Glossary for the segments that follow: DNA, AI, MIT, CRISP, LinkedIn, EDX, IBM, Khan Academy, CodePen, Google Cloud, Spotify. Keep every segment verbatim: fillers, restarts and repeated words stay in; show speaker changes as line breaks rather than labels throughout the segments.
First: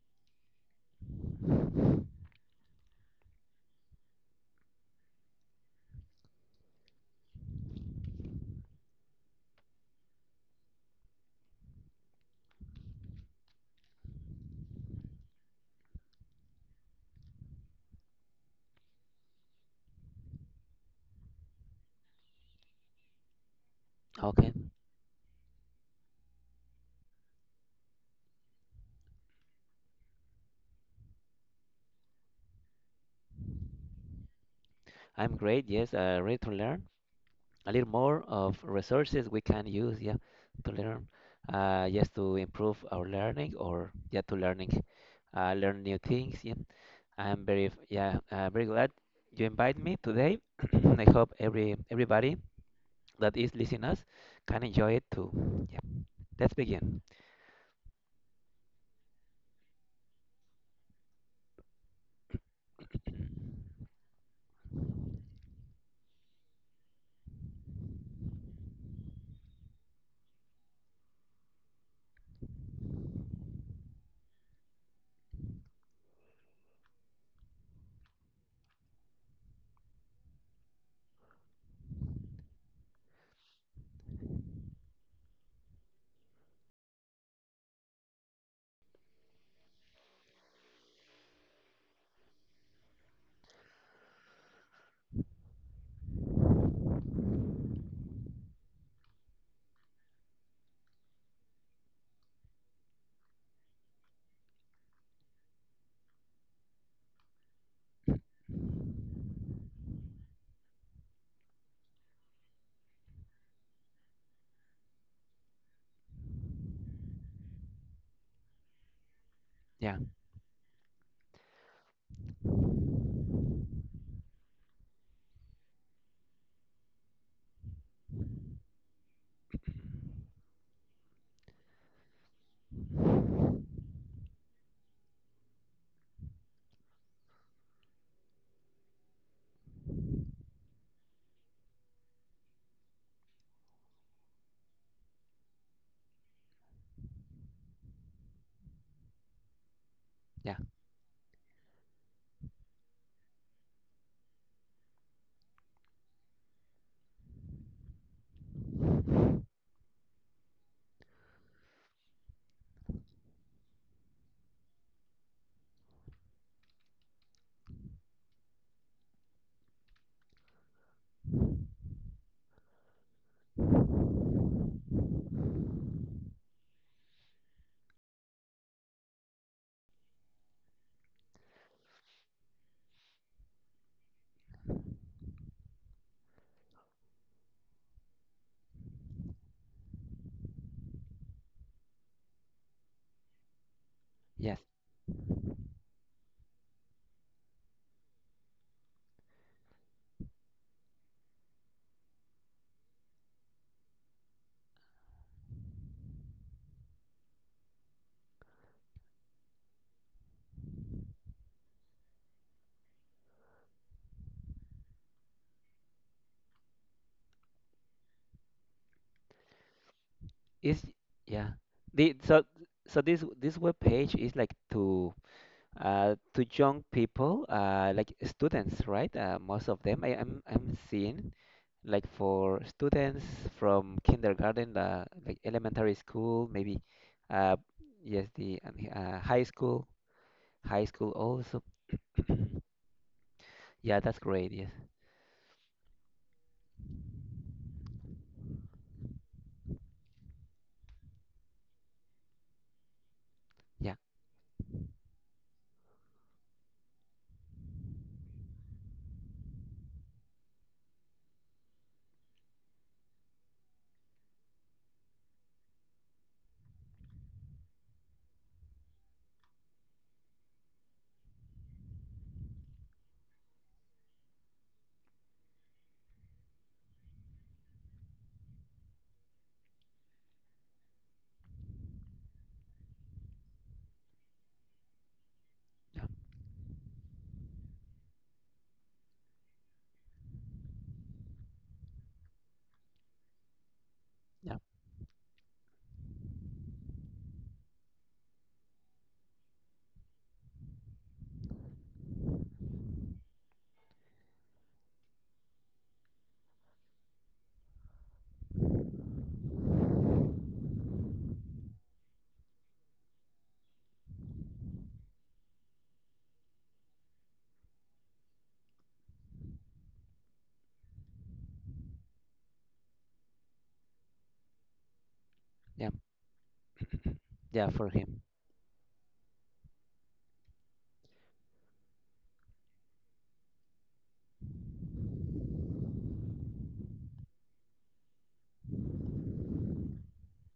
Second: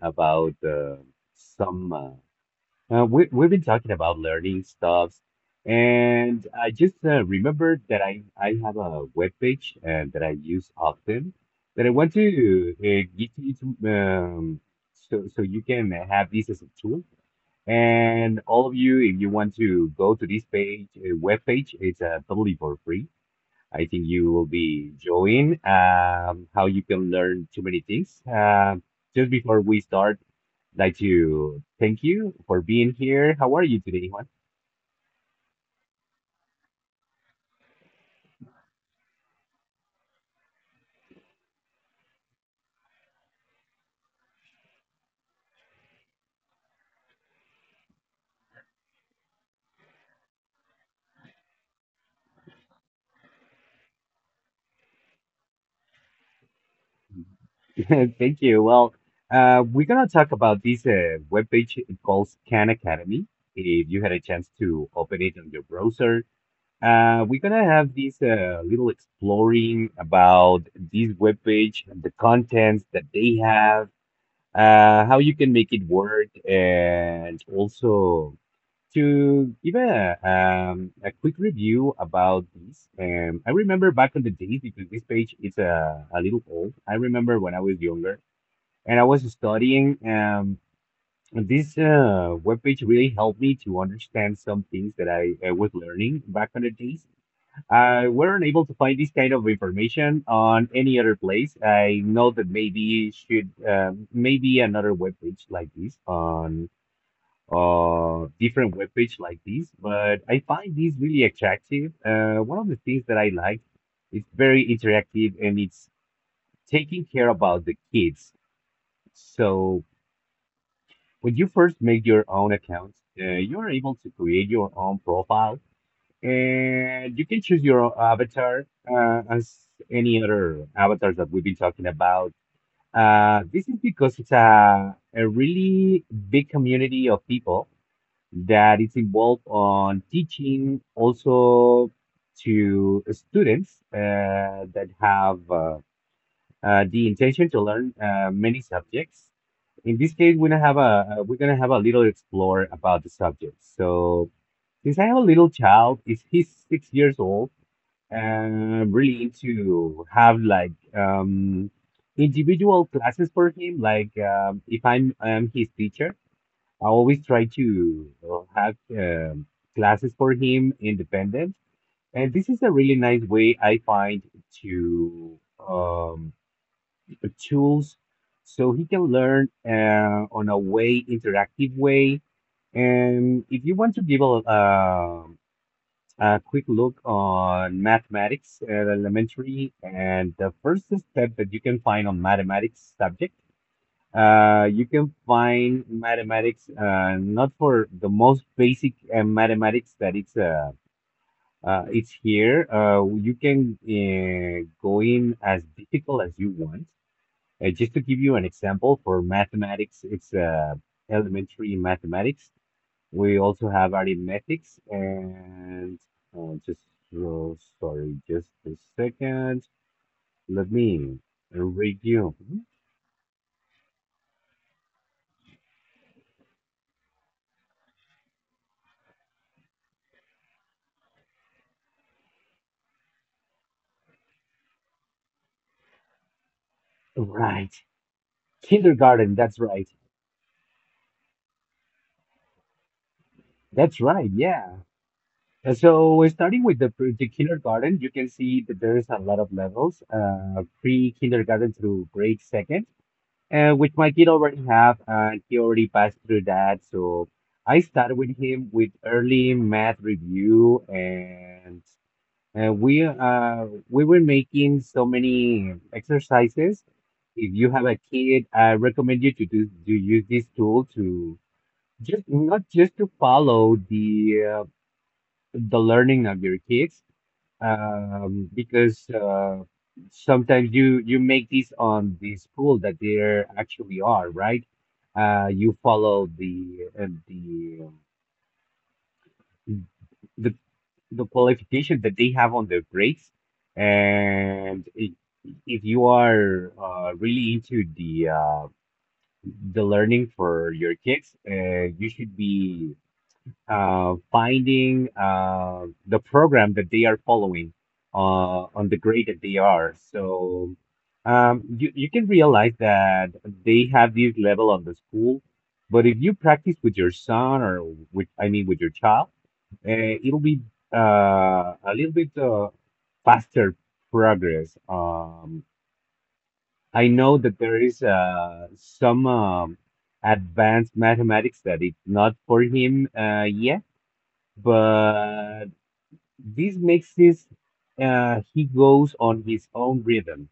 about uh, some. Uh, uh, we we've been talking about learning stuffs, and I just uh, remembered that I I have a webpage uh, that I use often that I want to uh, get you to um, so so you can have this as a tool. And all of you, if you want to go to this page, uh, web page, it's uh, totally for free. I think you will
Okay,
be enjoying um, how you can learn too many things. Um just before we start, I'd like to thank you for being here. How are you today, Juan?
I'm great. Yes, uh, ready to learn a little more of resources we can use, yeah, to learn, uh, yes, to improve our learning or yeah, to learning, uh, learn new things. Yeah, I'm very, f- yeah, uh, very glad you invite me today. I hope every everybody that is listening us can enjoy it too. Yeah, let's begin.
Thank you. Well, uh, we're gonna talk about this uh, webpage called Khan Academy. If you had a chance to open it on your browser, Uh, we're gonna have this uh, little exploring about this webpage, and the contents that they have, uh, how you can make it work, and also to give a um, a quick review about this. Um, I remember back in the days because this page is a a little old. I remember when I was younger and I was studying. Um, this uh, webpage really helped me to understand some things that I, I was learning back in the days. I weren't able to find this kind of information on any other place. I know that maybe should um, maybe another webpage like this on uh different webpage like this, but I find this really attractive. Uh, one of the things that I like, it's very interactive and it's taking care about the kids. So
Yeah,
when you first make your own account, uh, you're able to create your own profile. And you can choose your avatar uh, as any other avatars that we've been talking about. Uh, this is because it's a, a really big community of people that is involved on teaching also to students uh, that have uh, uh, the intention to learn uh, many subjects. In this case, we're
yeah,
gonna have a uh, we're gonna have a little explore about the subject. So since I have a little child, is he's six years old, uh, really to have like um, individual classes for him. Like um, if I'm I'm his teacher, I always try to uh, have um, classes for him independent. And this is a really nice way I find to um, tools so he can learn uh, on a way interactive way. And if you want to give a, um a quick look on mathematics at elementary and the first step that you can find on mathematics subject.
yes.
Uh, you can find mathematics uh, not for the most basic uh, mathematics that it's uh, uh, it's here. Uh, you can uh, go in as difficult as you want. Uh, just to give you an example for mathematics, it's uh, elementary mathematics. We also have arithmetics and uh, just uh, sorry, just a second. Let
Is
me
yeah.
read
The
you.
so so this this web page is like to uh, to young people, uh, like students, right? Uh, most of them I, I'm I'm seeing like for students from kindergarten, uh, like elementary school, maybe uh,
Right,
yes, the um, h- uh,
kindergarten.
high
That's
school,
right.
high school also. Yeah,
That's
that's
right.
great. Yes.
Yeah. Uh, So we're starting with the pre- the kindergarten. You can see that there's a lot of levels, uh, pre-kindergarten through grade second, uh,
Yeah.
which my kid already have, and he already passed through that. So I started with him with early math review. And Uh, we uh we were making so many exercises. If you have a kid, I recommend you to do to use this tool to just not just to follow the uh, the learning of your kids, um, because uh, sometimes you you make this on the school that they actually are, right? Uh, you
Yeah.
follow the uh, the um, the the qualification that they have on their grades.
Yeah.
And i- if you are uh, really into the uh, the learning for your kids, uh, you should be uh, finding uh, the program that they are following uh, on the grade that they are. So um, you, you can realize that they have this level on the school, but if you practice with your son or with, I mean, with your child, uh, it'll be uh, a little bit uh, faster progress. Um,
Yeah.
I know that
Yeah,
there
for
is
him.
uh, some um, advanced mathematics that it's not for him uh, yet but this makes this uh, he goes on his own rhythm.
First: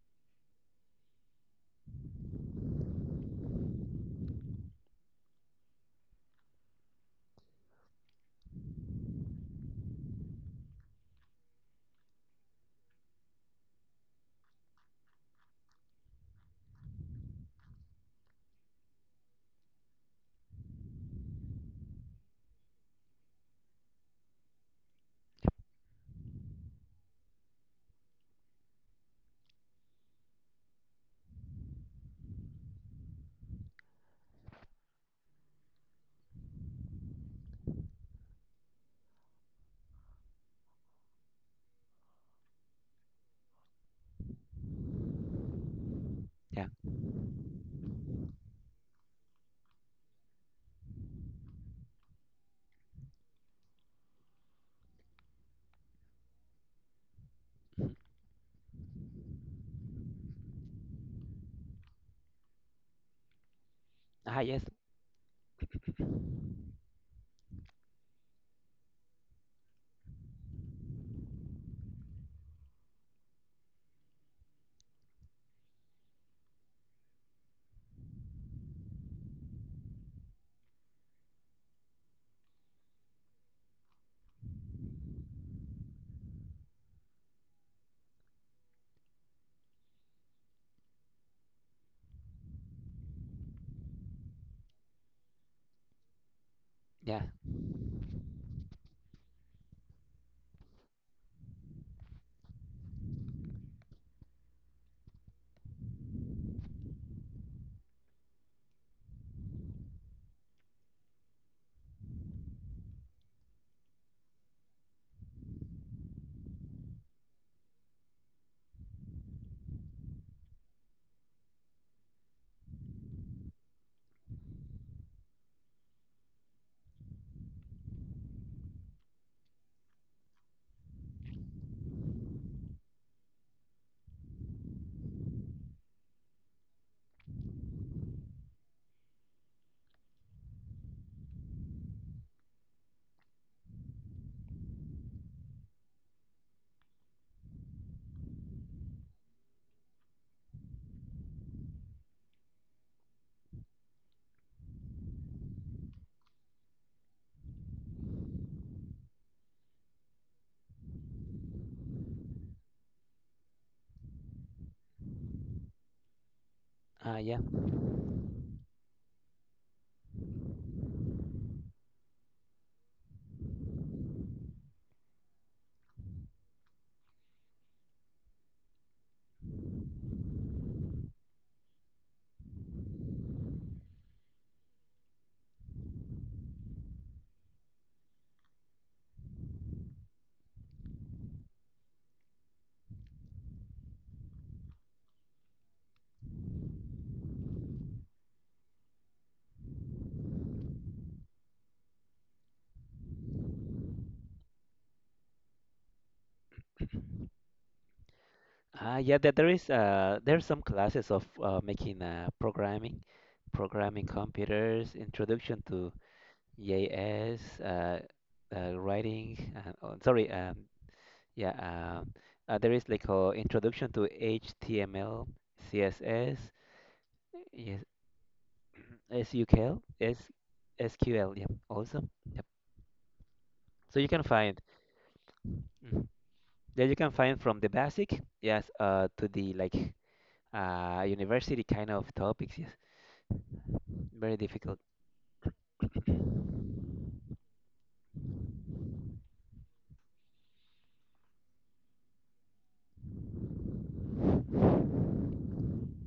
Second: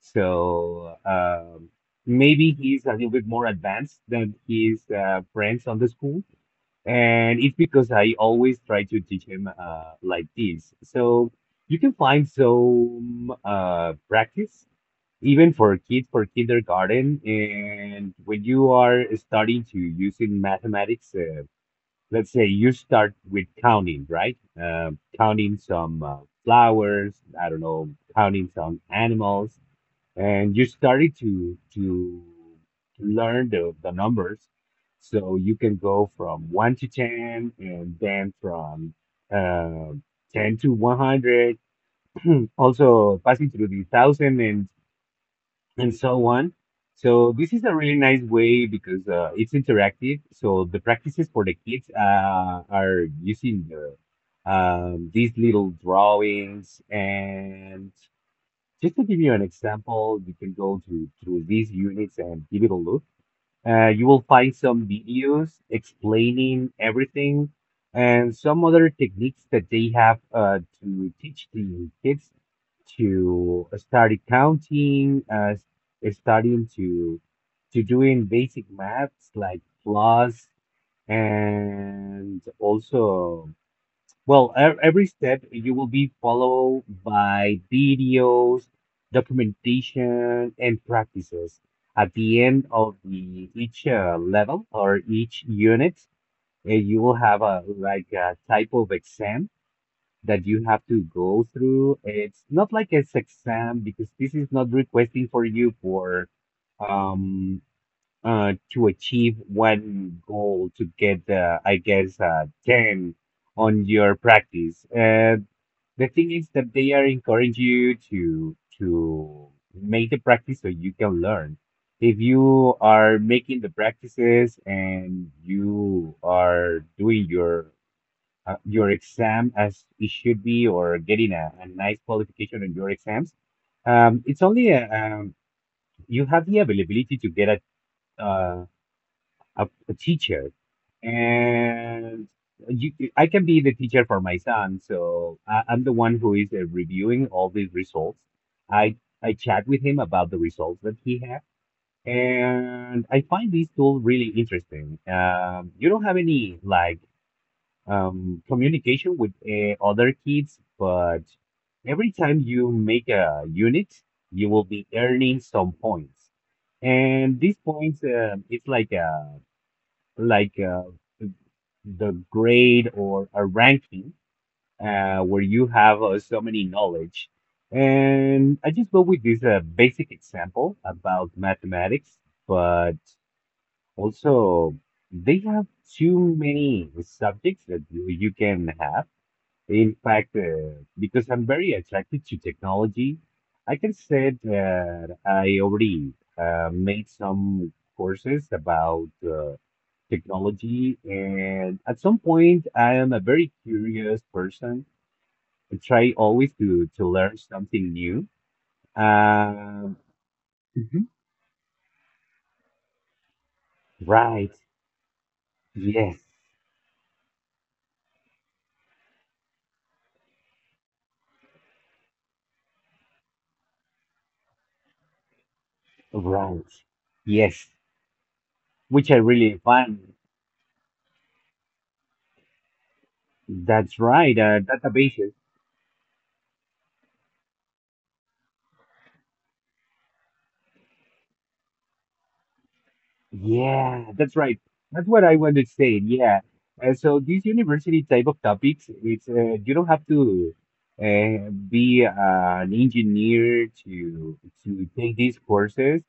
So um, maybe he's a little bit more advanced than his uh, friends on the school, and it's because I always try to teach him uh, like this. So you can find some uh, practice even for kids for kindergarten, and when you are starting to using mathematics. Uh, let's say you start with counting, right? Uh, counting some uh, flowers, I don't know, counting some animals, and you started to to learn the, the numbers. So you can go from one to ten, and then from uh, ten to one hundred. Also passing through the thousand and and so on.
Yeah.
So this is a really nice way because uh, it's interactive. So the practices for the kids uh, are using the, um, these little drawings. And just to give you an example, you can go to through these units and give it a look. Uh, you will
Ah,
find
yes.
some videos explaining everything and some other techniques that they have uh, to teach the kids to start counting, uh, starting to to doing basic maths like plus and also well, e- every step you will be followed by videos, documentation, and practices. At the end of the each uh, level or each unit, uh, you will
Yeah.
have a like a type of exam that you have to go through. It's not like an exam because this is not requesting for you for um uh, to achieve one goal to get, uh, I guess, uh, ten on your practice. And the thing is that they are encouraging you to to make the practice so you can learn. If you are making the practices and you are doing your uh, your exam as it should be, or getting a, a nice qualification on your exams, um, it's only a, um, you have the availability to get a uh a, a teacher and you, I can be the teacher for my son, so I, I'm the one who is uh, reviewing all these results. I I chat with him about the results that he had, and I find this tool really interesting. Um, you don't have any like um, communication with uh, other kids, but every time you make a unit, you will be earning some points.
Ah, yeah.
And these points, um, it's like a like uh, the grade or a ranking uh, where you have uh, so many knowledge. And I just go with this uh, basic example about mathematics, but also they have too many subjects that you you can have. In fact, uh, because I'm very attracted to technology, I can say that I already uh, made some courses about uh, technology. And at some point, I am a very curious person. I try always to to learn something new.
Ah, yeah. There, there is
Um,
uh, there are some classes
Mhm.
of uh, making uh, programming, programming
Right.
computers, introduction to.
Yes.
Yes, uh, uh, writing. Uh, oh, sorry. Um, yeah. Um, uh, there is like a introduction to H T M L, C S S,
Right. Yes.
yes,
Which I really
SQL,
find.
S, SQL. Yeah. Awesome. Yep.
That's
So you can
right. Uh,
find.
databases.
Mm, yeah, you can find from the basic, yes, uh, to the like uh university kind of topics. Yes.
Yeah, that's
Very
right.
difficult.
That's what I wanted to say. Yeah. Uh, so these university type of topics, it's uh, you don't have to uh, be an engineer to to take these courses.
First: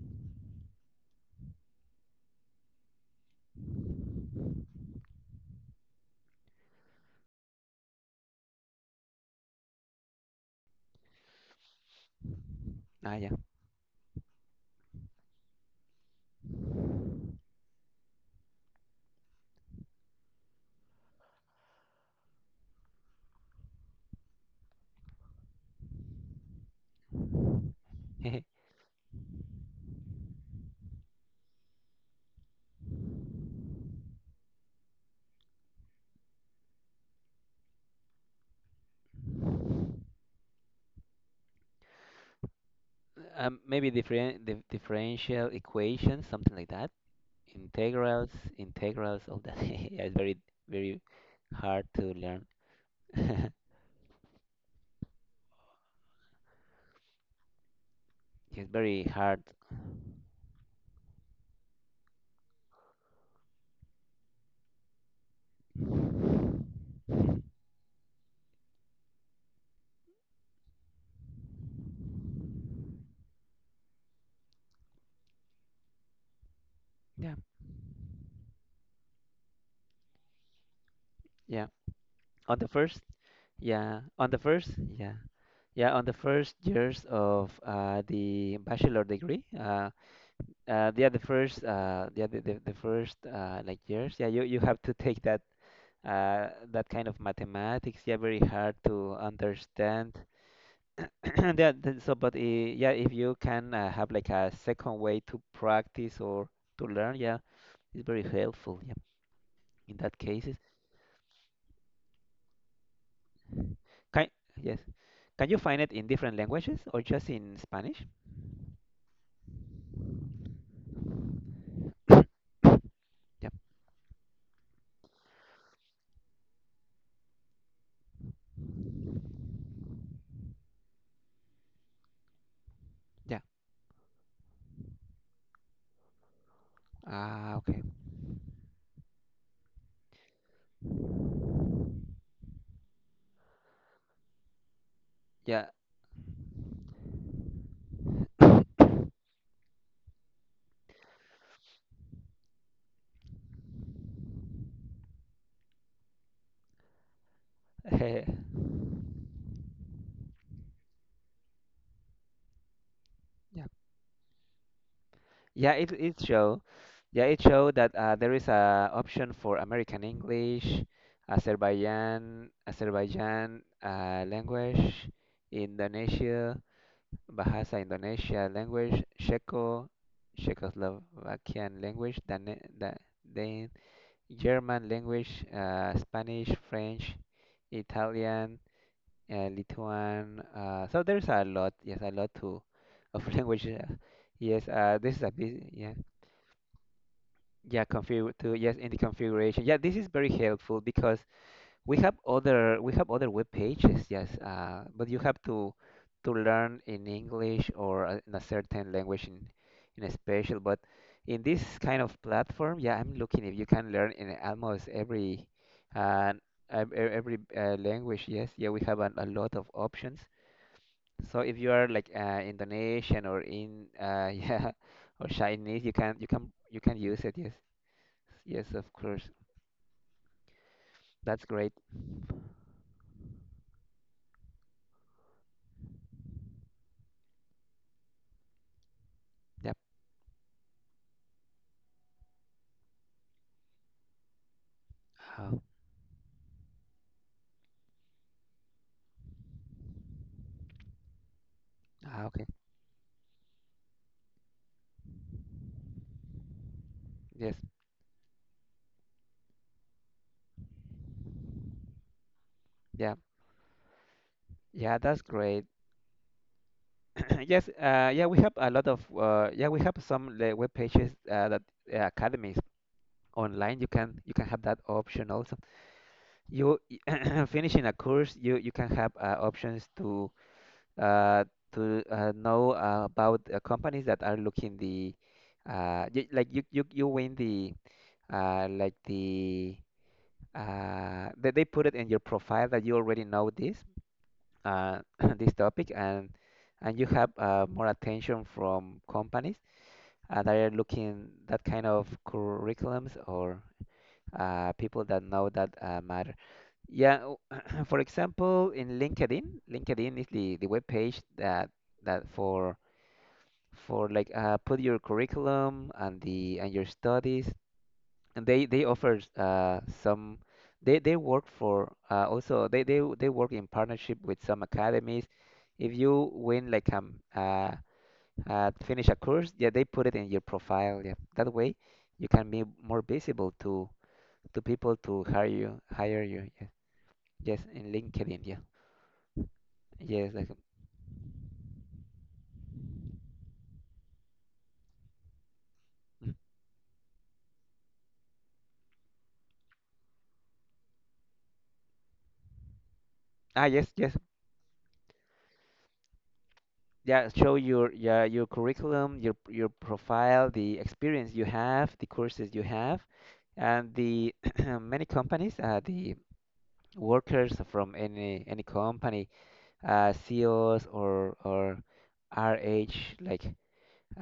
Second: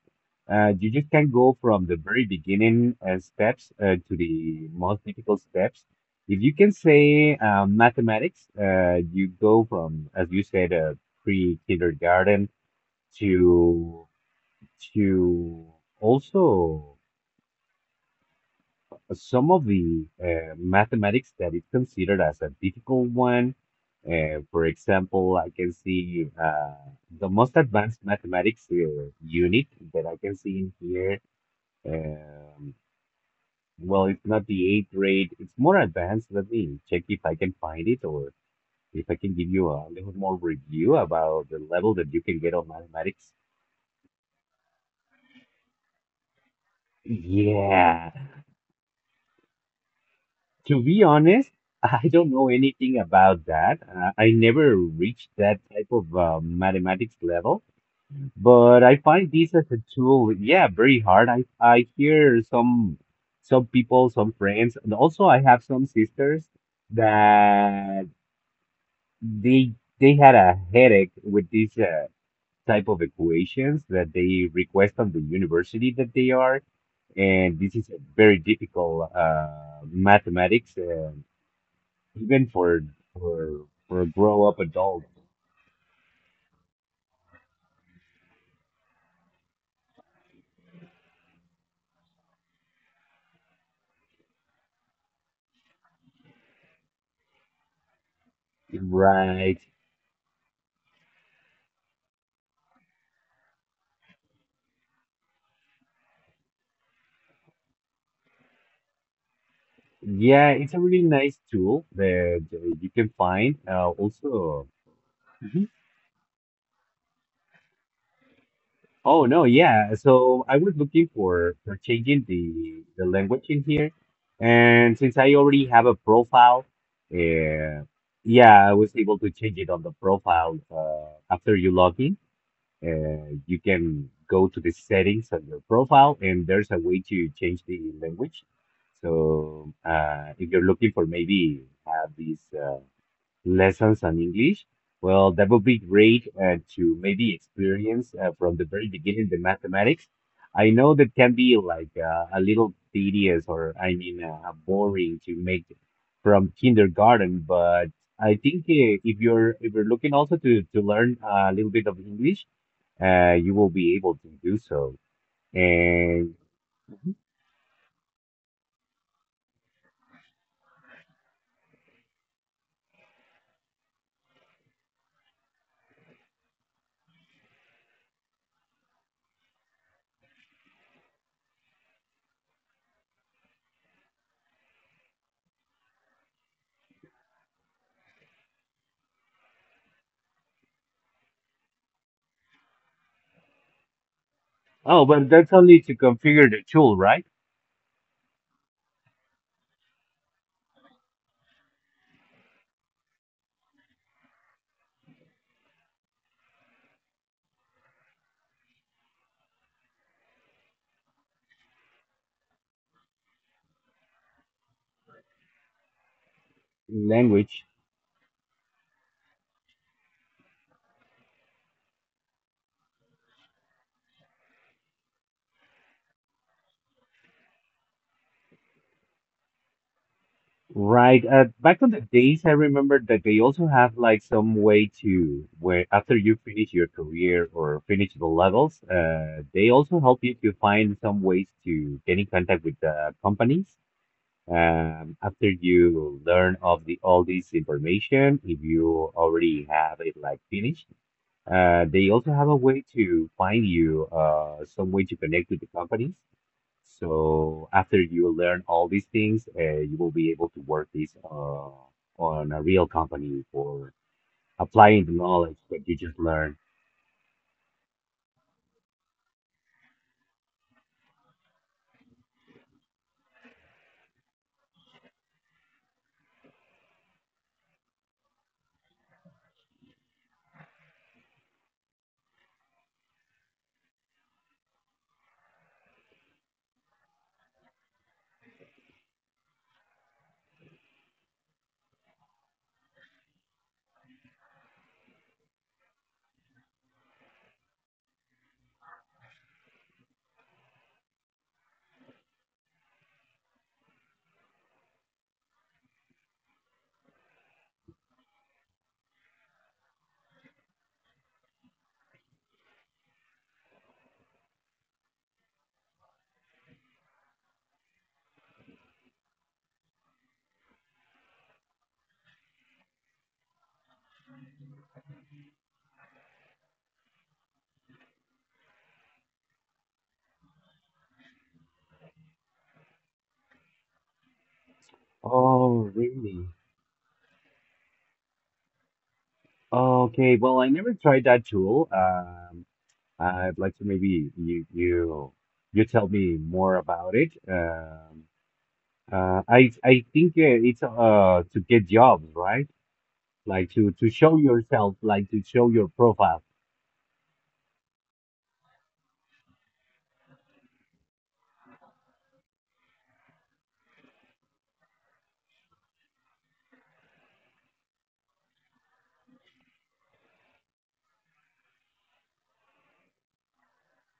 Uh, you just can go from the very beginning uh, steps uh, to the most difficult steps. If you can say uh, mathematics, uh, you go from, as you said, uh, pre-kindergarten
Ah,
to to also. Some of the uh, mathematics that is considered as a difficult one, uh, for example, I can see uh, the most advanced
yeah.
mathematics uh, unit that I can see in here. Um, well, it's not the eighth grade, it's more advanced. Let me check if I can find it or if I can give you a little more review about the level that you can get on mathematics.
Um, maybe different, the differential equations, something like that.
Yeah.
Integrals, integrals, all that. Yeah, it's very,
To
very
be honest,
hard
I
to
don't
learn.
know anything about that. Uh, I never reached that type of uh, mathematics level,
It's
but I
very
find
hard.
this as a tool, yeah, very hard. I, I hear some some people, some friends, and also I have some sisters that they they had a headache with these uh, type of equations that they request on the university that they are,
Yeah,
and this is a very difficult uh, mathematics. Uh,
yeah.
even
On the
for
first,
for
yeah,
for a
on the
grow up
first,
adult,
yeah, yeah, on the first years of uh, the bachelor degree, uh, uh, yeah, the first, uh, yeah, the, the, the first uh, like years, yeah, you, you have to take that uh, that kind of mathematics. Yeah, very hard to
right?
understand. Yeah, th- so but uh, yeah, if you can uh, have like a second way to practice or to learn, yeah, it's very helpful. Yeah, in that
Yeah,
cases,
it's a really nice tool that uh, you can find. Uh,
can
also,
yes, can you
mhm.
find it in different languages or just in Spanish?
Oh no, yeah. So I was looking for for changing the the language
Yeah,
in here, and since I already have a profile, uh, yeah, I was able to change it on the profile uh, after you log in. Uh,
yeah.
you can go to the settings on your profile, and there's a way to
Ah,
change
okay.
the language. So uh, if you're looking for maybe have these uh, lessons on English, well, that would
Yeah,
be great uh, to maybe experience uh, from the very beginning the mathematics. I know that can be like uh, a little tedious, or I mean uh, boring to make from kindergarten, but
yeah,
I think uh, if you're if you're looking also to to learn a little bit of English, uh, you will be able to do so.
yeah. It it
And
show, yeah, it show that uh, there is a option for American English, Azerbaijan, Azerbaijan uh, language, Indonesia. Bahasa Indonesia language, Czecho, Czechoslovakian language, Dane, Da- Dan- German language, uh, Spanish, French, Italian, uh, Lithuan. Uh, so there's a lot, yes, a lot to of languages. Uh, yes, uh,
oh,
this is a
but that's
bit,
only
yeah,
to configure the tool, right?
yeah, config to yes in the configuration. Yeah, this is very helpful because we have other we have other web pages, yes, uh, but you have to to learn in English or a- in a certain language in in a special. But in this kind of platform, yeah, I'm looking if you can learn in almost every uh, ev- ev- every
Language,
uh, language. Yes, yeah, we have a, a lot of options. So if you are like uh, Indonesian or in uh, yeah or Chinese, you can you can you can use it. Yes, yes, of course.
right?
That's
Uh,
great.
back on the days, I remember that they also have like some way to where after you finish your career or finish the levels, uh, they
Yep.
also help you to find some ways to get in contact with the companies. Um, after
Oh,
you learn of the all this information, if you already have it like finished. Uh, they
ah,
also
okay.
have a way to find you uh, some way to connect with the companies.
Yes.
So after you learn all these things, uh, you will be able to work this uh, on a real
Yeah.
company or
Yeah,
applying the
that's
knowledge
great.
that you just learned.
Yes, uh, yeah, we have a lot of uh, yeah, we have some like, web pages uh, that uh, academies online. You can you can have that option also. You finishing a course, you you can have uh, options to uh, to uh, know uh, about uh, companies that are looking the uh, y like you you you win the uh, like the uh, that they put it in your profile that you already know this uh, this topic, and and you have uh, more attention from companies uh, that are looking that kind of curriculums or uh, people that know that uh, matter. Yeah, o- for example, in LinkedIn, LinkedIn is the the web page that that for for like uh, put your curriculum and the and your studies and they they offer uh, some they they work for uh, also they they they work in partnership with some academies. If you win like um uh, uh finish a course, yeah, they put it in your profile. Yeah, that way you can be more visible to to people to hire you
Oh,
hire
really?
you. Yeah. Yes, in LinkedIn. Yeah. Yes.
Okay.
Like,
Well, I never tried that tool. Um, I'd like to maybe you you you tell
mm.
me more about it. Um, uh, I I think uh, it's uh to get jobs, right?
Ah,
Like to
yes,
to
yes,
show yourself, like to show your profile.
yeah, show your yeah your curriculum your your profile the experience you have the courses you have and the many companies uh, the workers from any any company uh, C E Os or or R H like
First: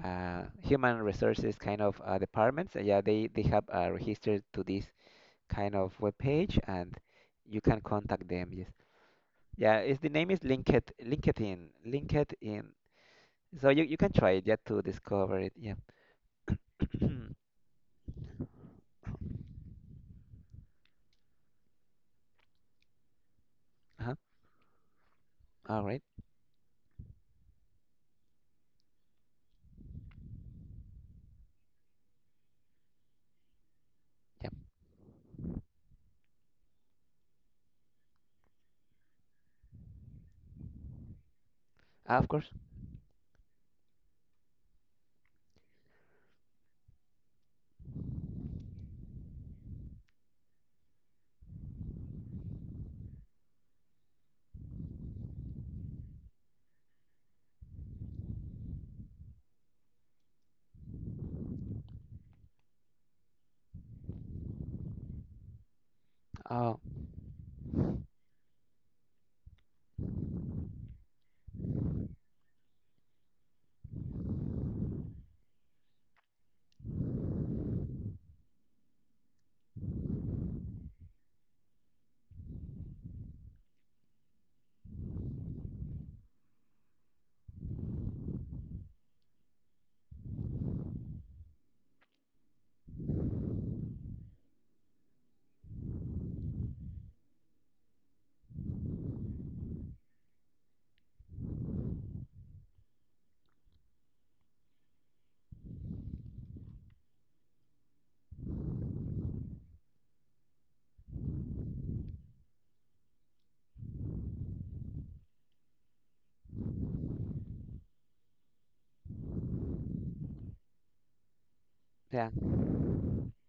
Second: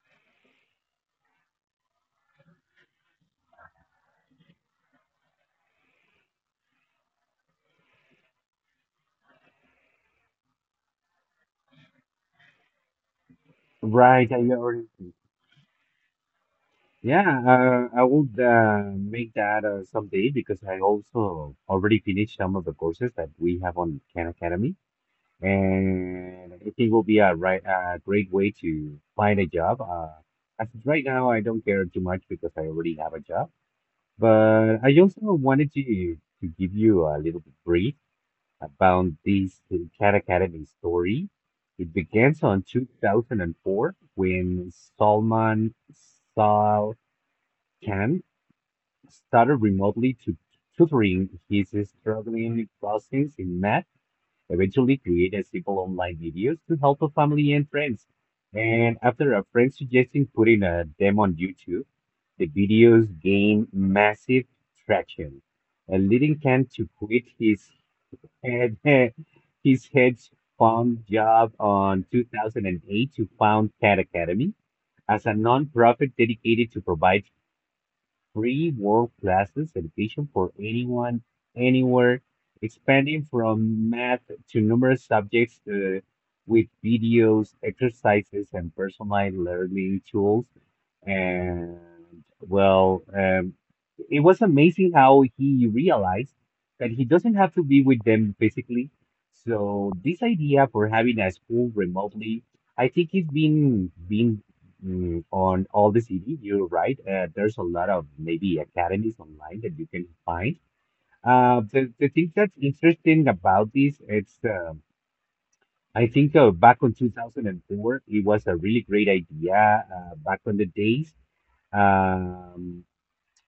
uh, human resources kind of uh, departments uh, yeah they they have uh, registered to this kind of web page and you can contact them yes yeah is the name is LinkedIn, linkedin, linkedin. So you, you can
Right,
try it,
I
yeah, to
already.
discover it, yeah.
Yeah, uh, I would uh, make that uh, someday because I also already finished some of the courses that we have on
Uh-huh.
Khan Academy,
All right,
and I think it will be a right a great way to find a job. Uh, as of right now, I don't care too much because I already have a job,
yeah.
but I also wanted to to give you a little bit brief about this Khan Academy story. It
Ah, of
begins
course.
on two thousand four when Salman Sal Khan started remotely to tutoring his struggling cousins in math, eventually created simple online videos to help a family and friends. And after a friend suggesting putting a demo on YouTube, the videos gained massive traction, uh, leading Khan
Oh,
to quit his had his hedge fund job on two thousand eight to found Khan Academy as a nonprofit dedicated to provide free world class education for anyone, anywhere, expanding from math to numerous subjects uh, with videos, exercises, and personalized learning tools. And well, um, it was amazing how he realized that he doesn't have to be with them physically. So this idea for having a school remotely, I think it's been been mm, on all the city. You're right. Uh, there's a lot of maybe academies online that you can find. Uh, the the thing that's interesting about this, it's um I think uh, back on two thousand four, it was a really great idea uh, back on the days.
yeah.
um,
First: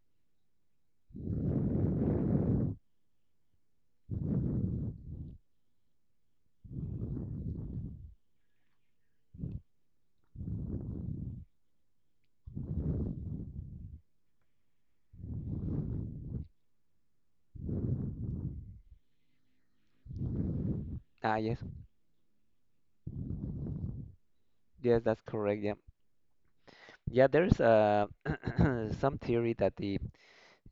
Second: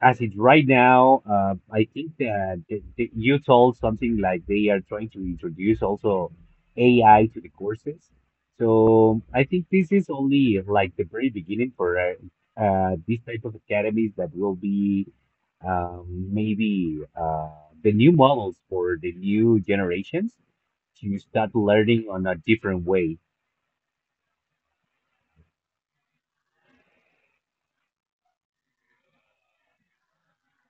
as it right now, uh, I think that th- th- you told something like they are trying to introduce also A I to the courses. So I think this is only like the very beginning for uh, uh, this type of academies that will be um, maybe uh, the new models for the new generations to
Ah,
start
yes.
learning on a different way.
Yes, that's correct, yeah. Yeah, there's uh some theory that the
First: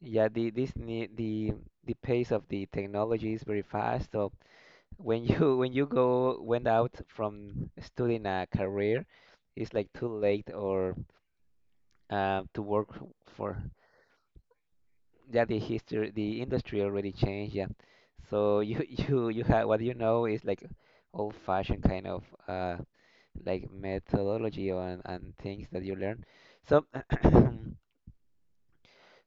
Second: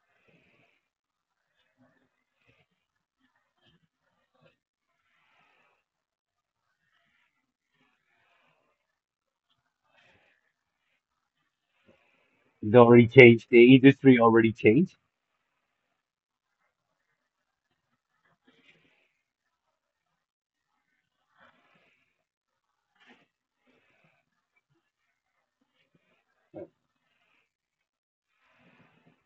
yeah, the this ne the the pace of the technology is very fast. So when you when you go went out from studying a career, it's like too late or uh, to
It
work
already changed.
for.
The industry already changed.
Yeah the history the industry already changed yeah so you you you have what you know is like old fashioned kind of uh like methodology on and things that you learn so uh,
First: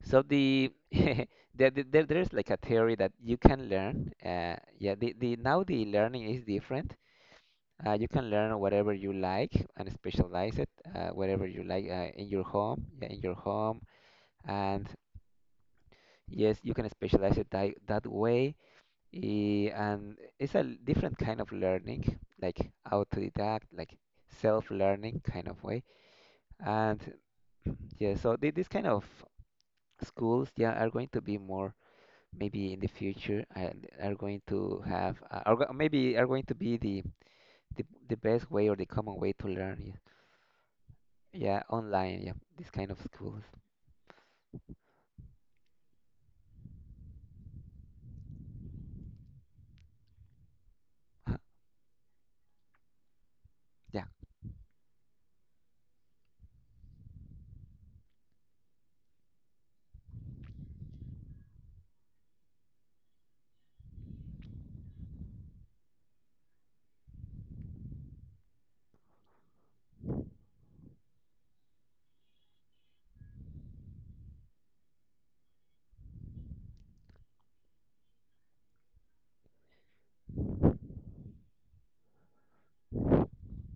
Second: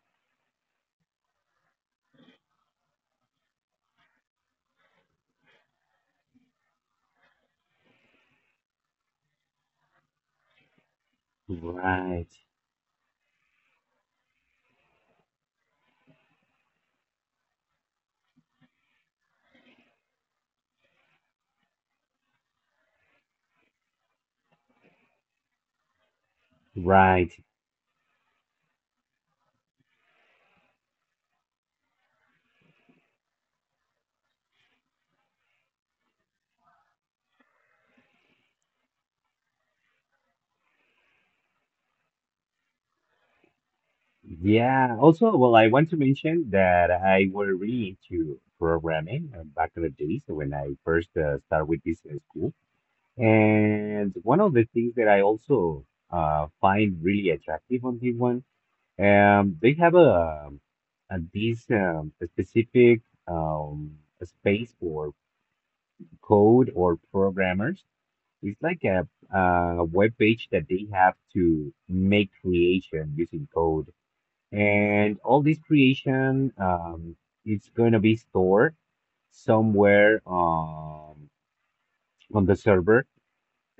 so the there, there there- there's like a theory that you can learn uh yeah the, the now the learning is different uh you can learn whatever you like and specialize it uh whatever you like uh, in
Right,
your home yeah in your home and yes you can specialize it that, that way. Eh, and it's a different kind of learning, like autodidact, like self-learning kind of way. And
right.
yeah, so thi- these kind of schools, yeah, are going to be more maybe in the future and are going to have uh, are go- maybe are going to be the, the the best way or the common way to learn. Yeah, yeah, online. Yeah, these kind of schools.
Yeah. Also, well, I want to mention that I were really into programming uh, back in the days when I first uh,
Uh,
started with this in school.
yeah.
And one of the things that I also uh, find really attractive on this one, um, they have a, a this um, a specific um, a space for code or programmers. It's like a, a web page that they have to make creation using code, and all this creation, um, it's going to be stored somewhere um, on the server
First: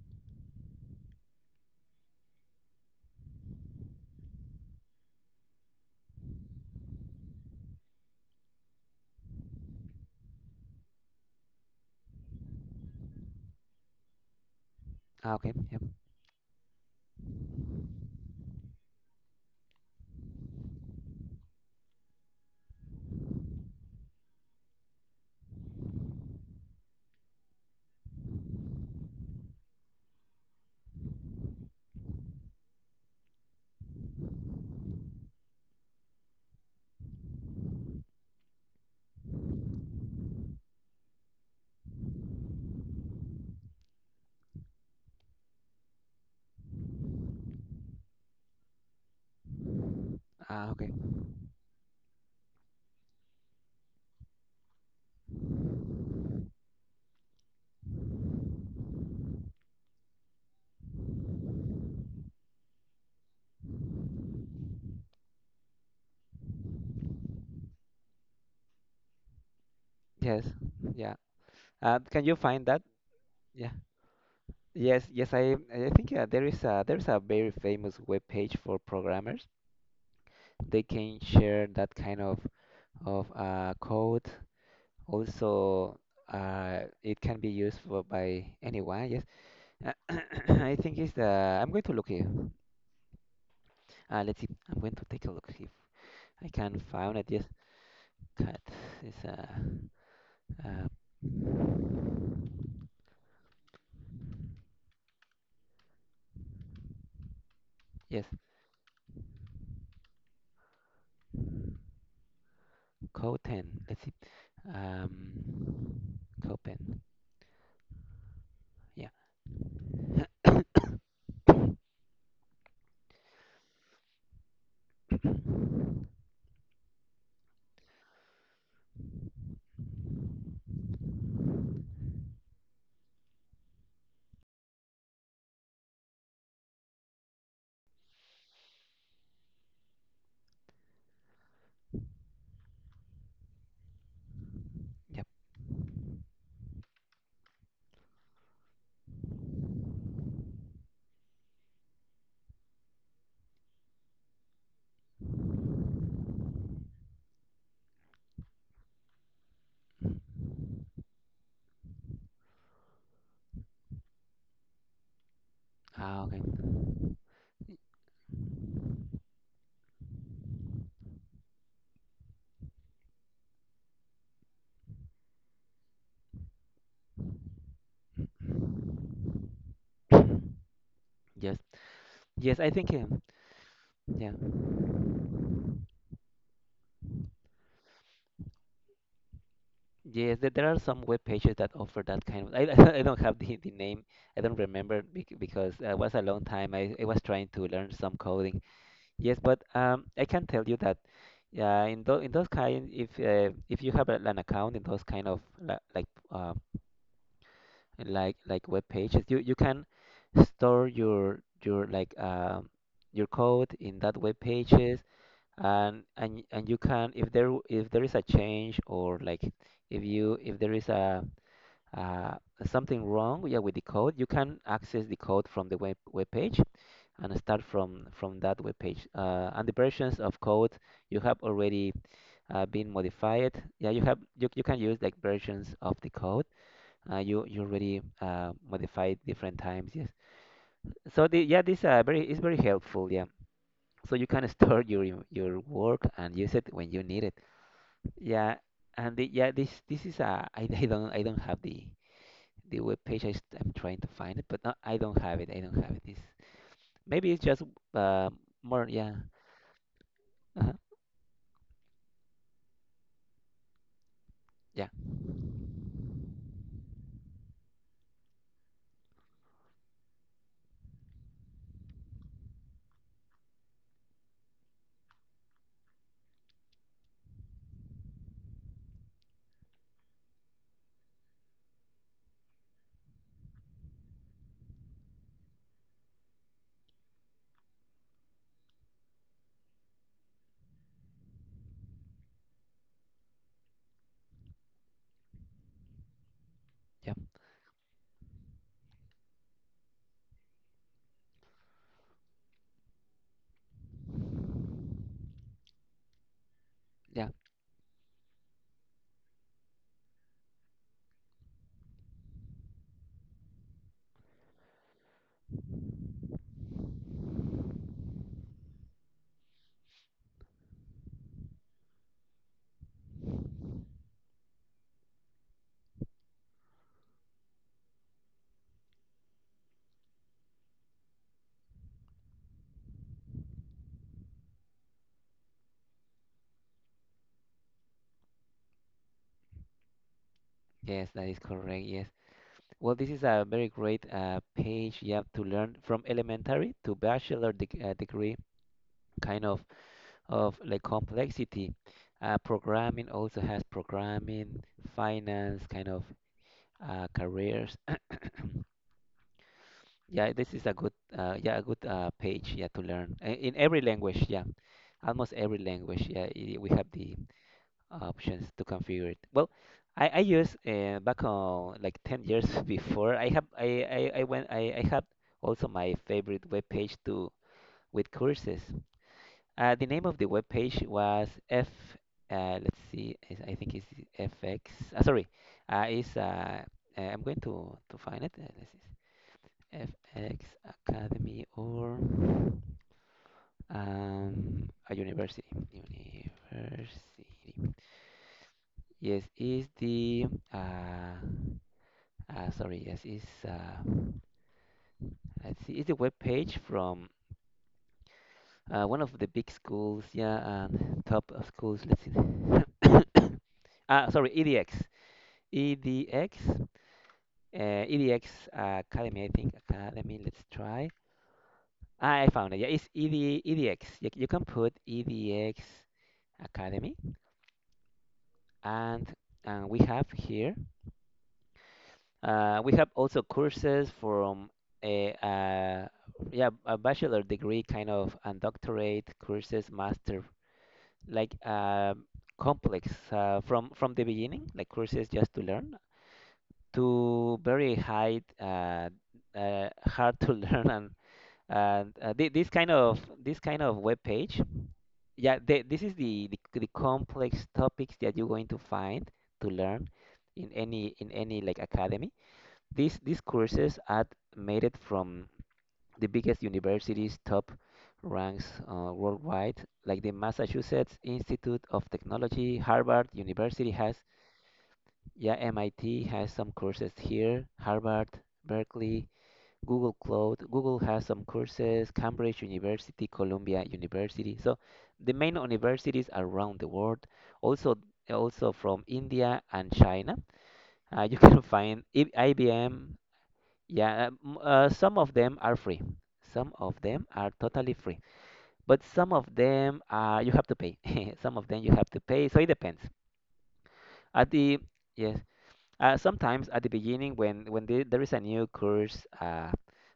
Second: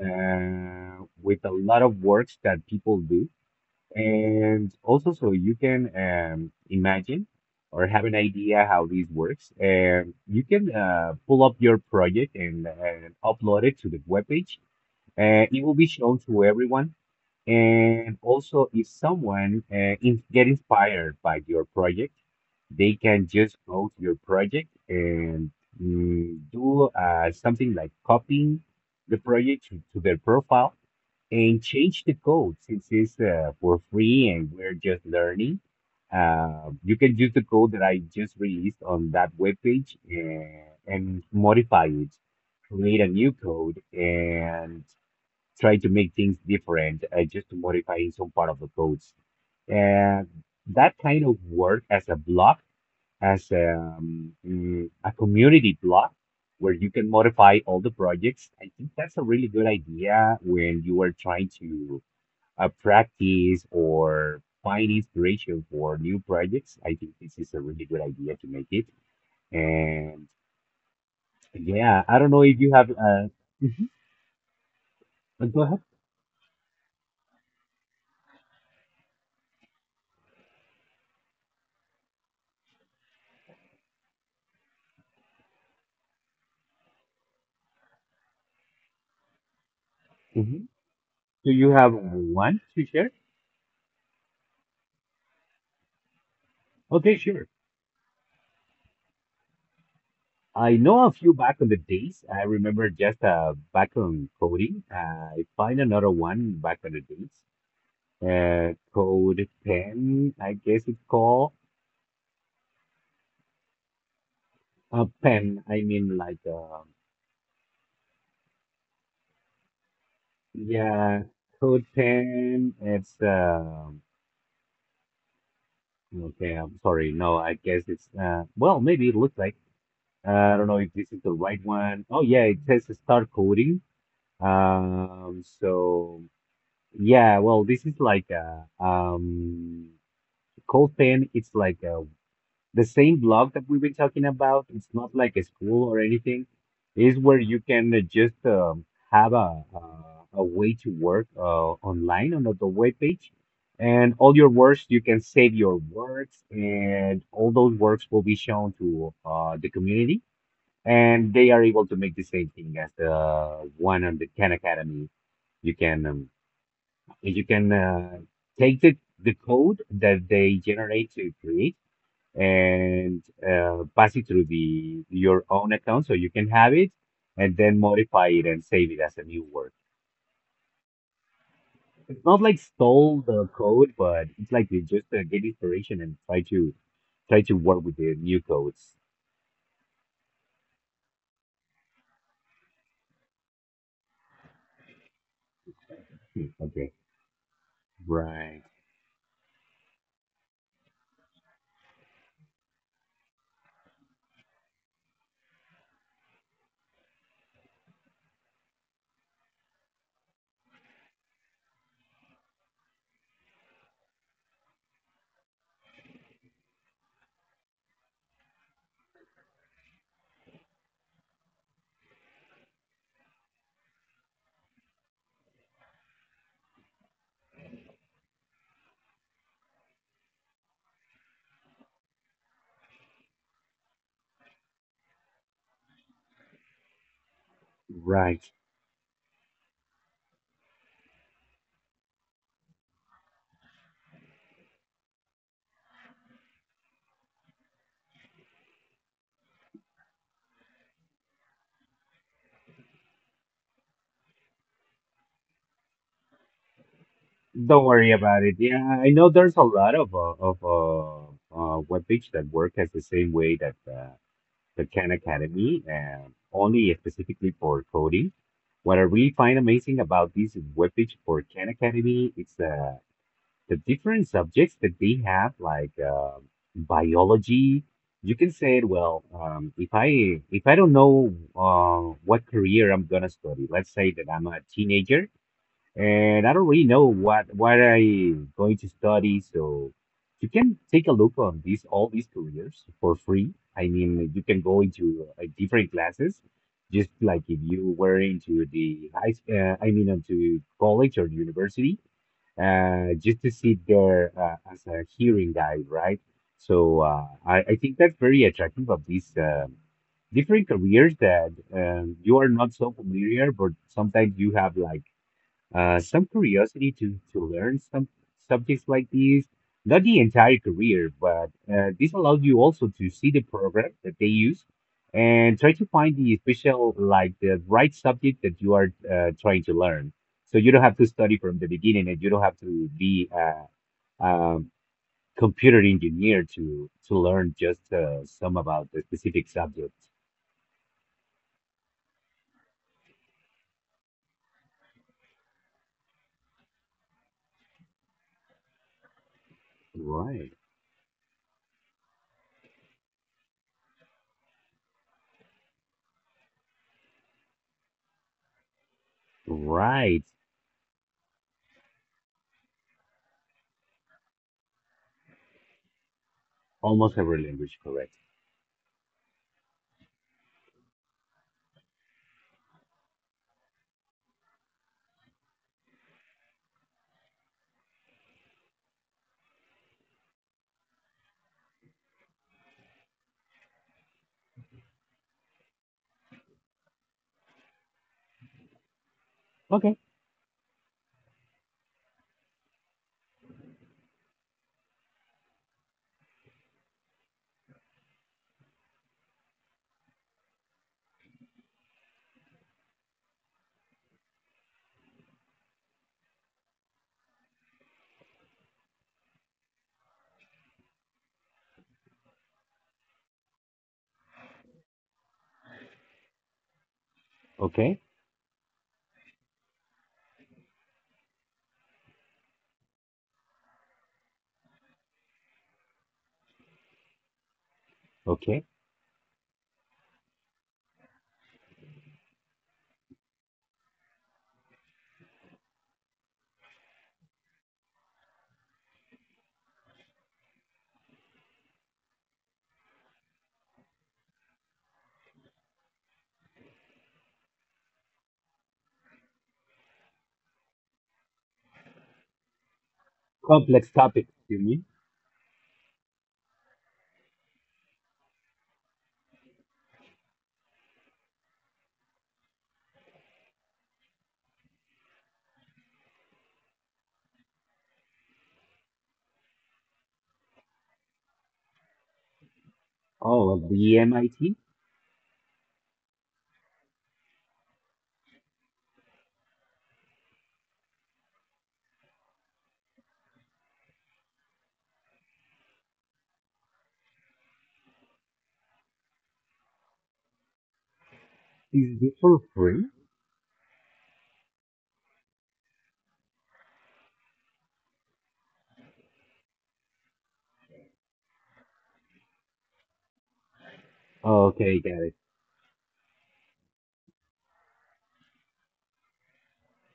uh, with a lot of works that people do. And also, so you can um, imagine or have an idea how this works. And you can uh, pull up your project and, and upload it to the webpage.
Ah,
Uh,
okay.
it will
Yeah.
be shown to everyone. And also, if someone uh, in, get inspired by your project, they can just go to your project and mm, do uh, something like copying the project to, to their profile and change the code since it's uh, for free and we're just learning. Uh, you can use the code that I just released on that webpage and, and modify it, create a new code, and try to make things different, uh, just to modifying some part of the codes. And
Ah, okay.
that kind of work as a block, as um, mm, a community block, where you can modify all the projects. I think that's a really good idea when you are trying to uh, practice or find inspiration for new projects. I think this is a really good idea to make it. And
Yes. Yeah. Uh,
yeah, I
can
don't
you
know if
find
you
that?
have uh,
Yeah.
mhm,
Yes, yes, I
go ahead.
I think uh, there is a there's a very famous web page for programmers. They can share that kind of of uh, code. Also, uh, it can be used for by anyone. Yes, uh,
Mhm.
I think it's the
Do you
I'm going
have
to look here.
one to share?
Uh, let's see. I'm going to take a look if I can
Okay,
find it. Yes,
sure.
cat is uh,
I
uh
know a few back on the days. I remember just uh, back on coding. I find another one back on the days.
yes
Uh, Code pen, I guess it's called
code ten. Let's see.
a uh, pen. I
Um,
mean, like,
code
uh,
pen. Yeah.
yeah, code pen. It's uh, okay. I'm sorry. No, I guess it's uh, well, maybe it looks like uh, I don't know if this is the right one. Oh yeah, it says start coding. Um, so. Yeah, well, this is like uh um Cold Pen, it's like uh the same blog that we've been talking about. It's not
Yep.
like a school or anything. It's where you can uh, just um, have a, a a way to work uh, online on the web page, and all your works you can save your works, and all those works will be shown to uh the community, and they are able to make the same thing as the one on the Khan Academy. You can
Ah,
um,
okay.
you can uh, take the, the code that they generate to create, and uh, pass it through the your own account so you can have it and then modify it and save it as a new work.
Yes.
It's not like
Yes, I think
stole
um,
the code, but
yeah.
it's like you just uh, get inspiration and try to try to work with the new codes.
Yes, there, there are some web pages that offer that kind of. I, I don't have the, the name. I don't remember bec- because uh, it was a long
Hmm,
time.
Okay,
I, I was trying to learn some
right,
coding. Yes, but um, I can tell you that yeah, in those in those kind, if uh, if you have a, an account in those kind of li- like uh, like like web pages, you you can store your your like um your code in that web pages, and and and you can if there if there is a change or like if you if there is a uh, something wrong yeah, with the code, you can access the code from the web, web page and start from, from that web page. Uh, and the versions of code you have already uh, been modified. Yeah, you have you, you can use like versions of the code. Uh, you you already uh,
right.
modified different times. Yes. So the yeah this uh, very is very helpful. Yeah. So you can store your your your work and use it when you need it. Yeah. And the, yeah this this is uh, I, I don't I don't have the the web page. I, am trying to find it, but no, I don't have it. I don't have it. It's, maybe it's just
Don't worry
uh,
about it. Yeah,
more.
I
Yeah,
know there's a lot of uh, of
uh
uh, uh, web page that work as the same way that uh,
yeah,
the Khan Academy, uh, only specifically for coding. What I really find amazing about this webpage for Khan Academy is uh, the different subjects that they have, like uh, biology. You can say, well, um, if I if I don't know uh, what career I'm gonna study, let's say that I'm a teenager and I don't really know what what I going to study, so you can take a look on these all these careers for free. I mean, you can go into uh, different classes, just
yeah,
like if you were into the high, s- uh, I mean, into college or university, uh, just to sit there uh, as a hearing guide, right? So
yeah.
uh, I, I think that's very attractive of these um different careers that um, you are not so familiar, but sometimes you have like uh, some curiosity to, to learn some subjects like these. Not the entire career, but uh, this allows you also to see the program that they use and try to find the special, like the right subject that you are uh, trying to learn. So you don't have to study from the beginning and you don't have to be a, a computer engineer to, to learn just uh, some about the specific subject.
Yes, that is correct. Yes. Well, this is a very great uh, page. You have to learn from elementary to bachelor deg uh, degree, kind of
Right,
of like complexity. Uh, programming also has programming, finance, kind of uh, careers.
right.
Yeah, this is a good, uh, yeah, a good uh, page, yeah, to learn uh, in every language. Yeah, almost every language. Yeah, i- we have the
Almost every language, correct.
options to configure it. Well, I I used uh, back on like ten years before. I have I I, I went I I had also my favorite web page to with courses. Uh, the name of the web page was F. Uh, let's see, is- I think it's F X. Uh, sorry, uh, is uh, uh, I'm going to to find it. Uh, let's see.
Okay,
F X Academy or um, a university. University. Yes, is the uh, uh, sorry. Yes, is uh, let's see. Is the web page from uh, one of the big schools? Yeah, and top of schools. Let's see. Ah, sorry, E D X. E D X. Uh,
okay,
E D X Academy. I think Academy. Let's try. Ah, I found it. Yeah, it's E D, E D X. You, you can put E D X Academy
okay.
and and we have here uh, we have also courses from a uh, yeah a bachelor degree kind of and doctorate courses master like uh, complex uh, from from the beginning like courses just to learn to very high uh, uh, hard to learn and and uh, thi- this kind of this kind of
Complex
web
topics,
page.
you mean?
Yeah the, this is the, the the complex topics that you're going to find to learn in any in any like academy. these these courses are made it from the biggest universities, top ranks, uh, worldwide, like the Massachusetts Institute of Technology, Harvard
Oh,
University
well,
has.
the M I T?
Yeah, MIT has some courses here. Harvard, Berkeley, Google Cloud. Google has some courses, Cambridge University, Columbia University. So the main universities around the world, also also from India and China. Uh, you can find
Is this
I-
for
IBM.
free?
Yeah, um, uh, some of them are free. Some of them are totally free, but some of them uh, you have to pay. Some of them you have to pay. So it depends. At the,
Okay, got it.
yes, uh, sometimes at the beginning, when when the, there is a new course uh,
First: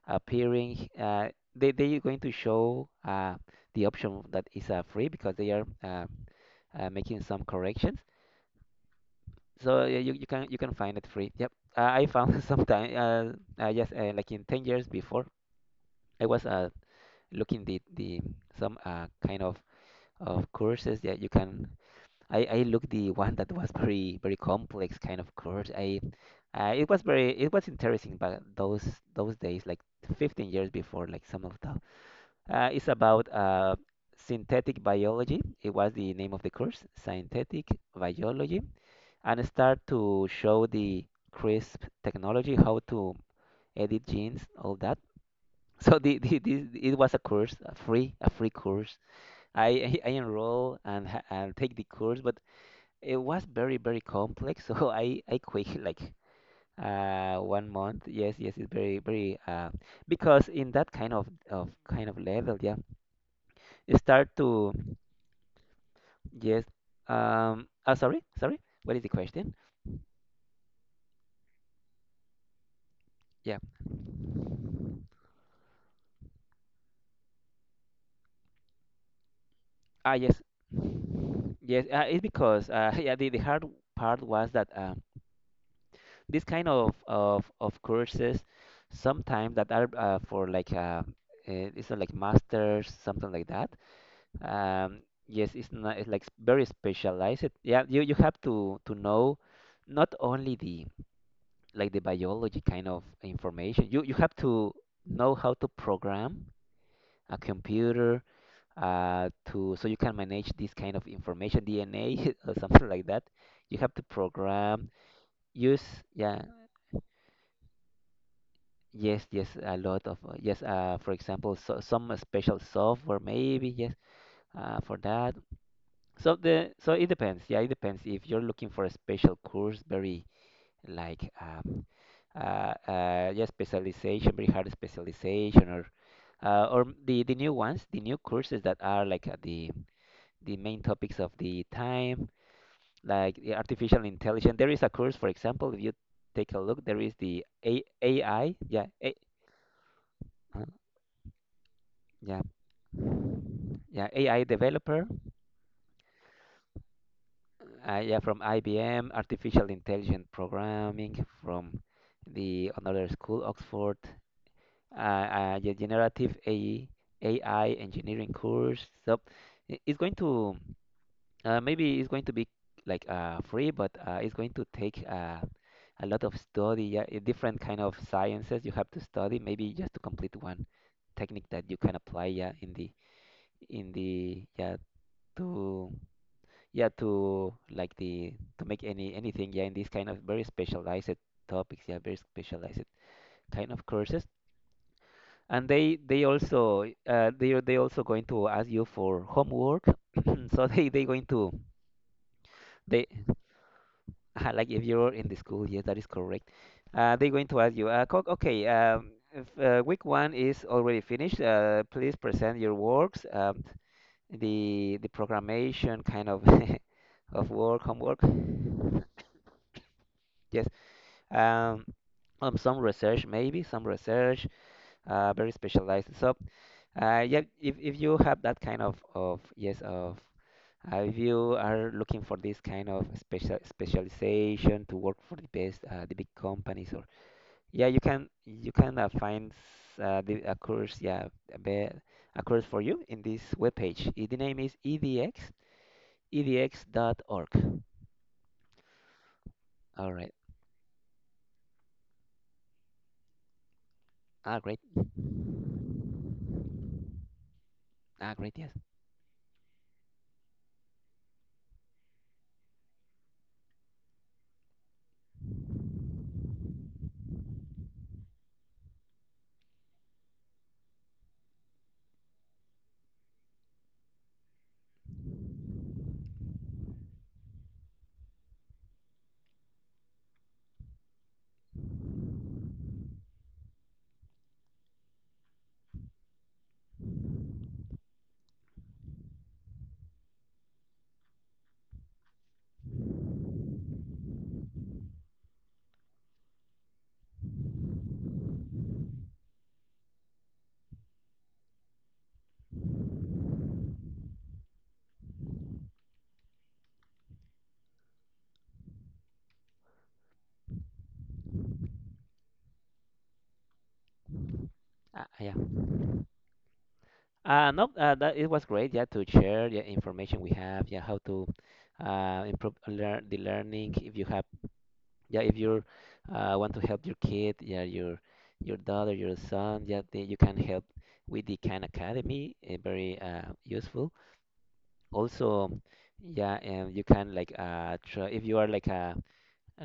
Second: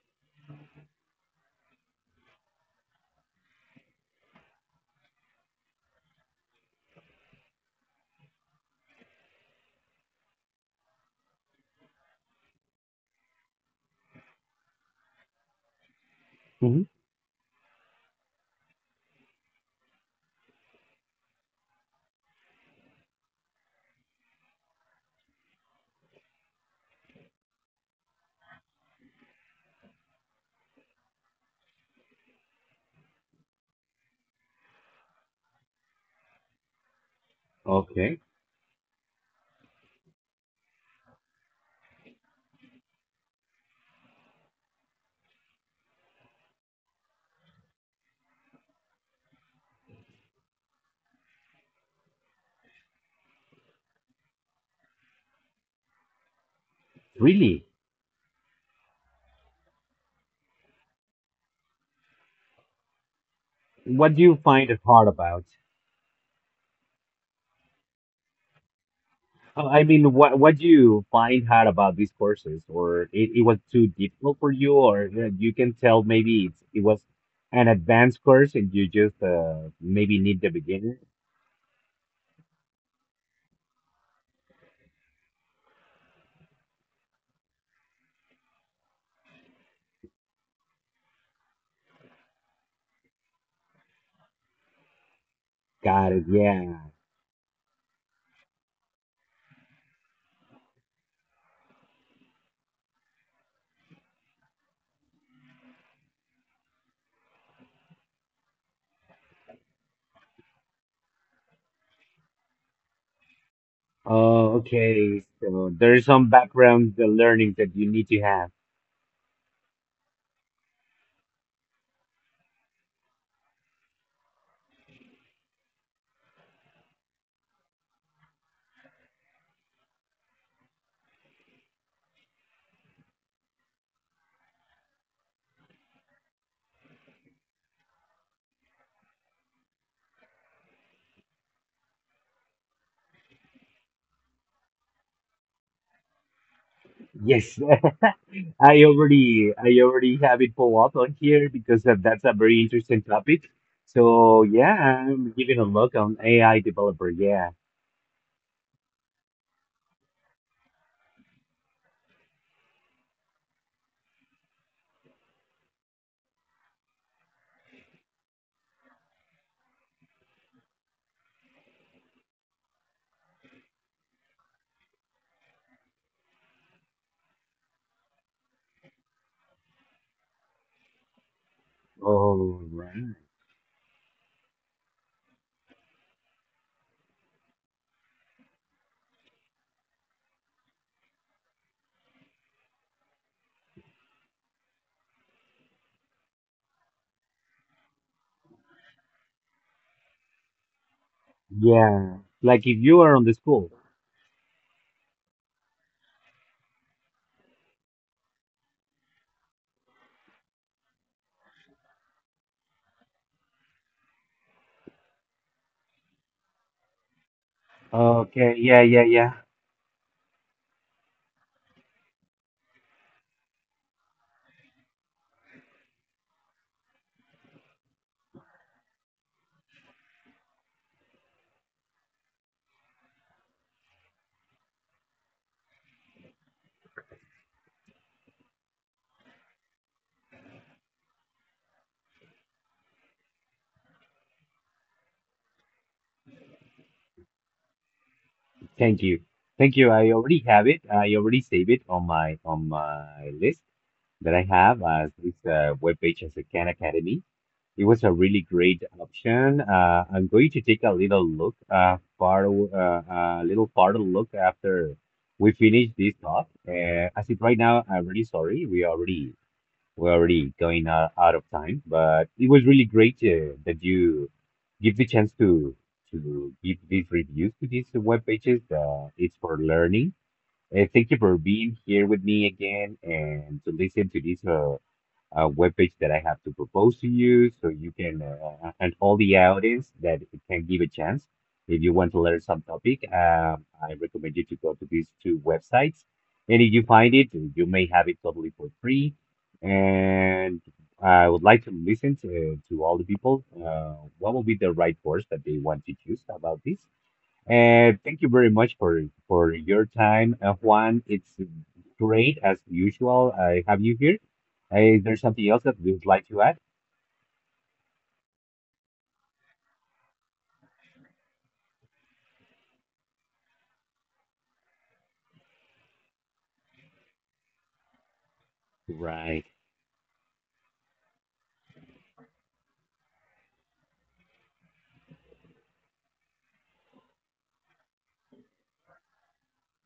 appearing, uh, they they are going to show uh, the option that is uh, free because they are uh, uh, making some corrections. So yeah, you, you can you can find it free. Yep, uh, I found sometime uh, uh, yes, uh, like in ten years before, I was uh,
Hmm.
looking the the some uh, kind of of courses that you can. I I looked the one that was very very complex kind of course. I uh, It was very, it was interesting, but those those days like fifteen years before, like some of the, uh, it's about uh, synthetic biology. It was the name of the course, synthetic
Okay,
biology, and start to show the CRISP technology, how to edit genes, all that. So the, the, the it was a course, a free a free course. I I, I enroll and ha- and take the course, but it was very, very complex, so I I quit like uh
really?
one month. Yes, yes, it's very, very uh, because in that kind of of kind of level, yeah, you
What do
start
you find
to,
it hard about?
yes. Um. Oh, sorry, sorry. What is the question?
Uh, I mean, what what do you find hard about these courses? Or it, it
Yeah.
was too difficult for you, or uh, you can tell maybe it's, it was an advanced course and you just uh,
Ah,
maybe
yes.
need the beginner?
Yes, uh, it's because uh, yeah, the, the hard part was that uh, this kind of, of of courses sometimes that are uh, for like uh, uh, it's not like masters something like that. Um, yes, it's not, it's
Got
like
it,
s- very
yeah.
specialized. Yeah, you, you have to to know, not only the, like the biology kind of information. You you have to know how to program a computer, uh, to so you can manage this kind of information, D N A or something like that. You have to
Oh,
program,
okay. So
use,
there's some
yeah,
background uh, learning that you need to have.
yes, yes, a lot of uh, yes. Uh, for example, so, some special software maybe, yes, uh, for that. So the, so it depends. Yeah, it depends. If you're looking for a special course, very like um, uh, uh, yeah, specialization, very hard specialization, or uh, or the the new ones, the new courses that are like uh, the the main topics of the time, like the artificial intelligence. There is a course, for example, if you take a look, there is the
Yes,
A AI.
I
Yeah, A,
already I already have it
uh,
pull up on here because that, that's a
yeah,
very interesting topic.
yeah,
So
A I
yeah,
developer.
I'm giving a look on A I developer. Yeah.
Uh, yeah, from I B M, artificial intelligent programming from the another school, Oxford, uh, uh, the generative A I, A I engineering course. So i- it's going to uh, maybe it's going to be like uh, free, but uh, it's going to take uh, a lot of study. Yeah, i- different kind of sciences you have to study. Maybe just to complete one technique that you can apply. Yeah,
All
in the
right.
in the, yeah, to, yeah, to, like the, to make any anything, yeah, in these kind of very specialized topics, yeah, very specialized kind of courses. And they they also, uh, they are- they also going to ask you for homework. So they they going to,
Yeah. Like if you
they
are on the school.
like if you're in the school. Yes, that is correct. Uh, they going to ask you, uh, co- okay, um, if, uh, week one is already finished, uh, please present your works, um, the the programmation kind of of work homework.
Okay. Yeah. Yeah. Yeah.
Yes, um, um, some research, maybe some research, uh, very specialized. So uh, yeah, if, if you have that kind of of yes of uh, if you are looking for this kind of special specialization to work for the best, uh, the big companies, or yeah, you can you can uh, find s- uh, the, a course yeah a, be, a course for you in this webpage. Eh, the name is edx e d x dot org.
Thank you. Thank you. I
All right.
already have it. I already save it on my on my list that I
Ah,
have
great.
as this uh, webpage as a Khan Academy. It was a
Ah,
really
great, yes.
great option. Uh, I'm going to take a little look, uh, far, uh, a little farther look after we finish this talk. Uh, as it right now, I'm really sorry. We already we're already going uh, out of time, but it was really great uh, that you give the chance to to give these reviews to these web pages. Uh, it's for learning. Uh, thank you for being here with me again and to listen to this. Uh, uh, webpage that I have to propose to you so you can, uh, and all the audience that it can give a chance. If you want to learn some topic, um, I recommend you to go to these two websites. And if you find it, you may have it totally for free. And I would like to listen to, to all the people. Uh, what will be the right course that they want to choose about this? Uh, thank you very much for for your time, uh, Juan. It's great as usual. I have you here. Uh, is there
Ah,
something
yeah.
else that you would like to add?
Uh, no, uh, that it was great. Yeah, to share the information we have. Yeah, how to uh, improve learn the learning. If you have, yeah, if you uh, want to help your kid, yeah, your your daughter, your
Right.
son, yeah, they, you can help with the Khan Academy. Uh, very uh, useful. Also, yeah, and you can like uh, try, if you are like a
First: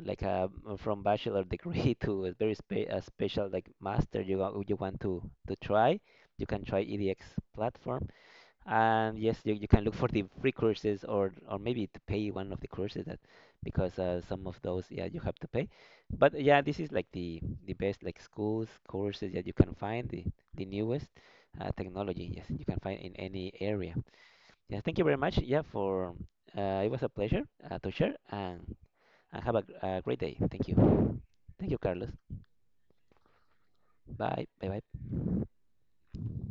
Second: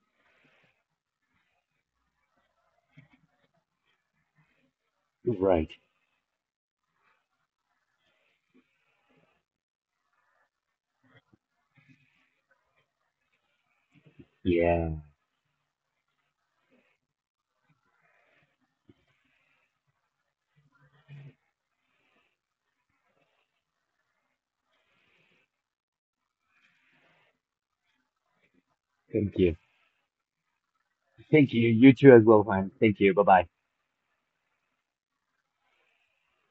like a mm, from bachelor degree to a very spe a special, like master, you wa- you want to to
Right.
try, you can try E D X platform. And yes, you, you can look for the free courses, or or maybe to pay one of the courses, that because uh, some of those,
Yeah.
yeah, you have to pay. But yeah, this is like the the best like schools courses that you can find, the the newest uh, technology, yes, you can find in any area. Yeah, thank you very much. Yeah, for uh, it was a pleasure uh, to share and
Thank
and have
you.
a, gr- a great day. Thank you.
Thank you.
Thank you,
You
Carlos.
too as well, Juan. Thank you. Bye bye.
Bye. Bye bye.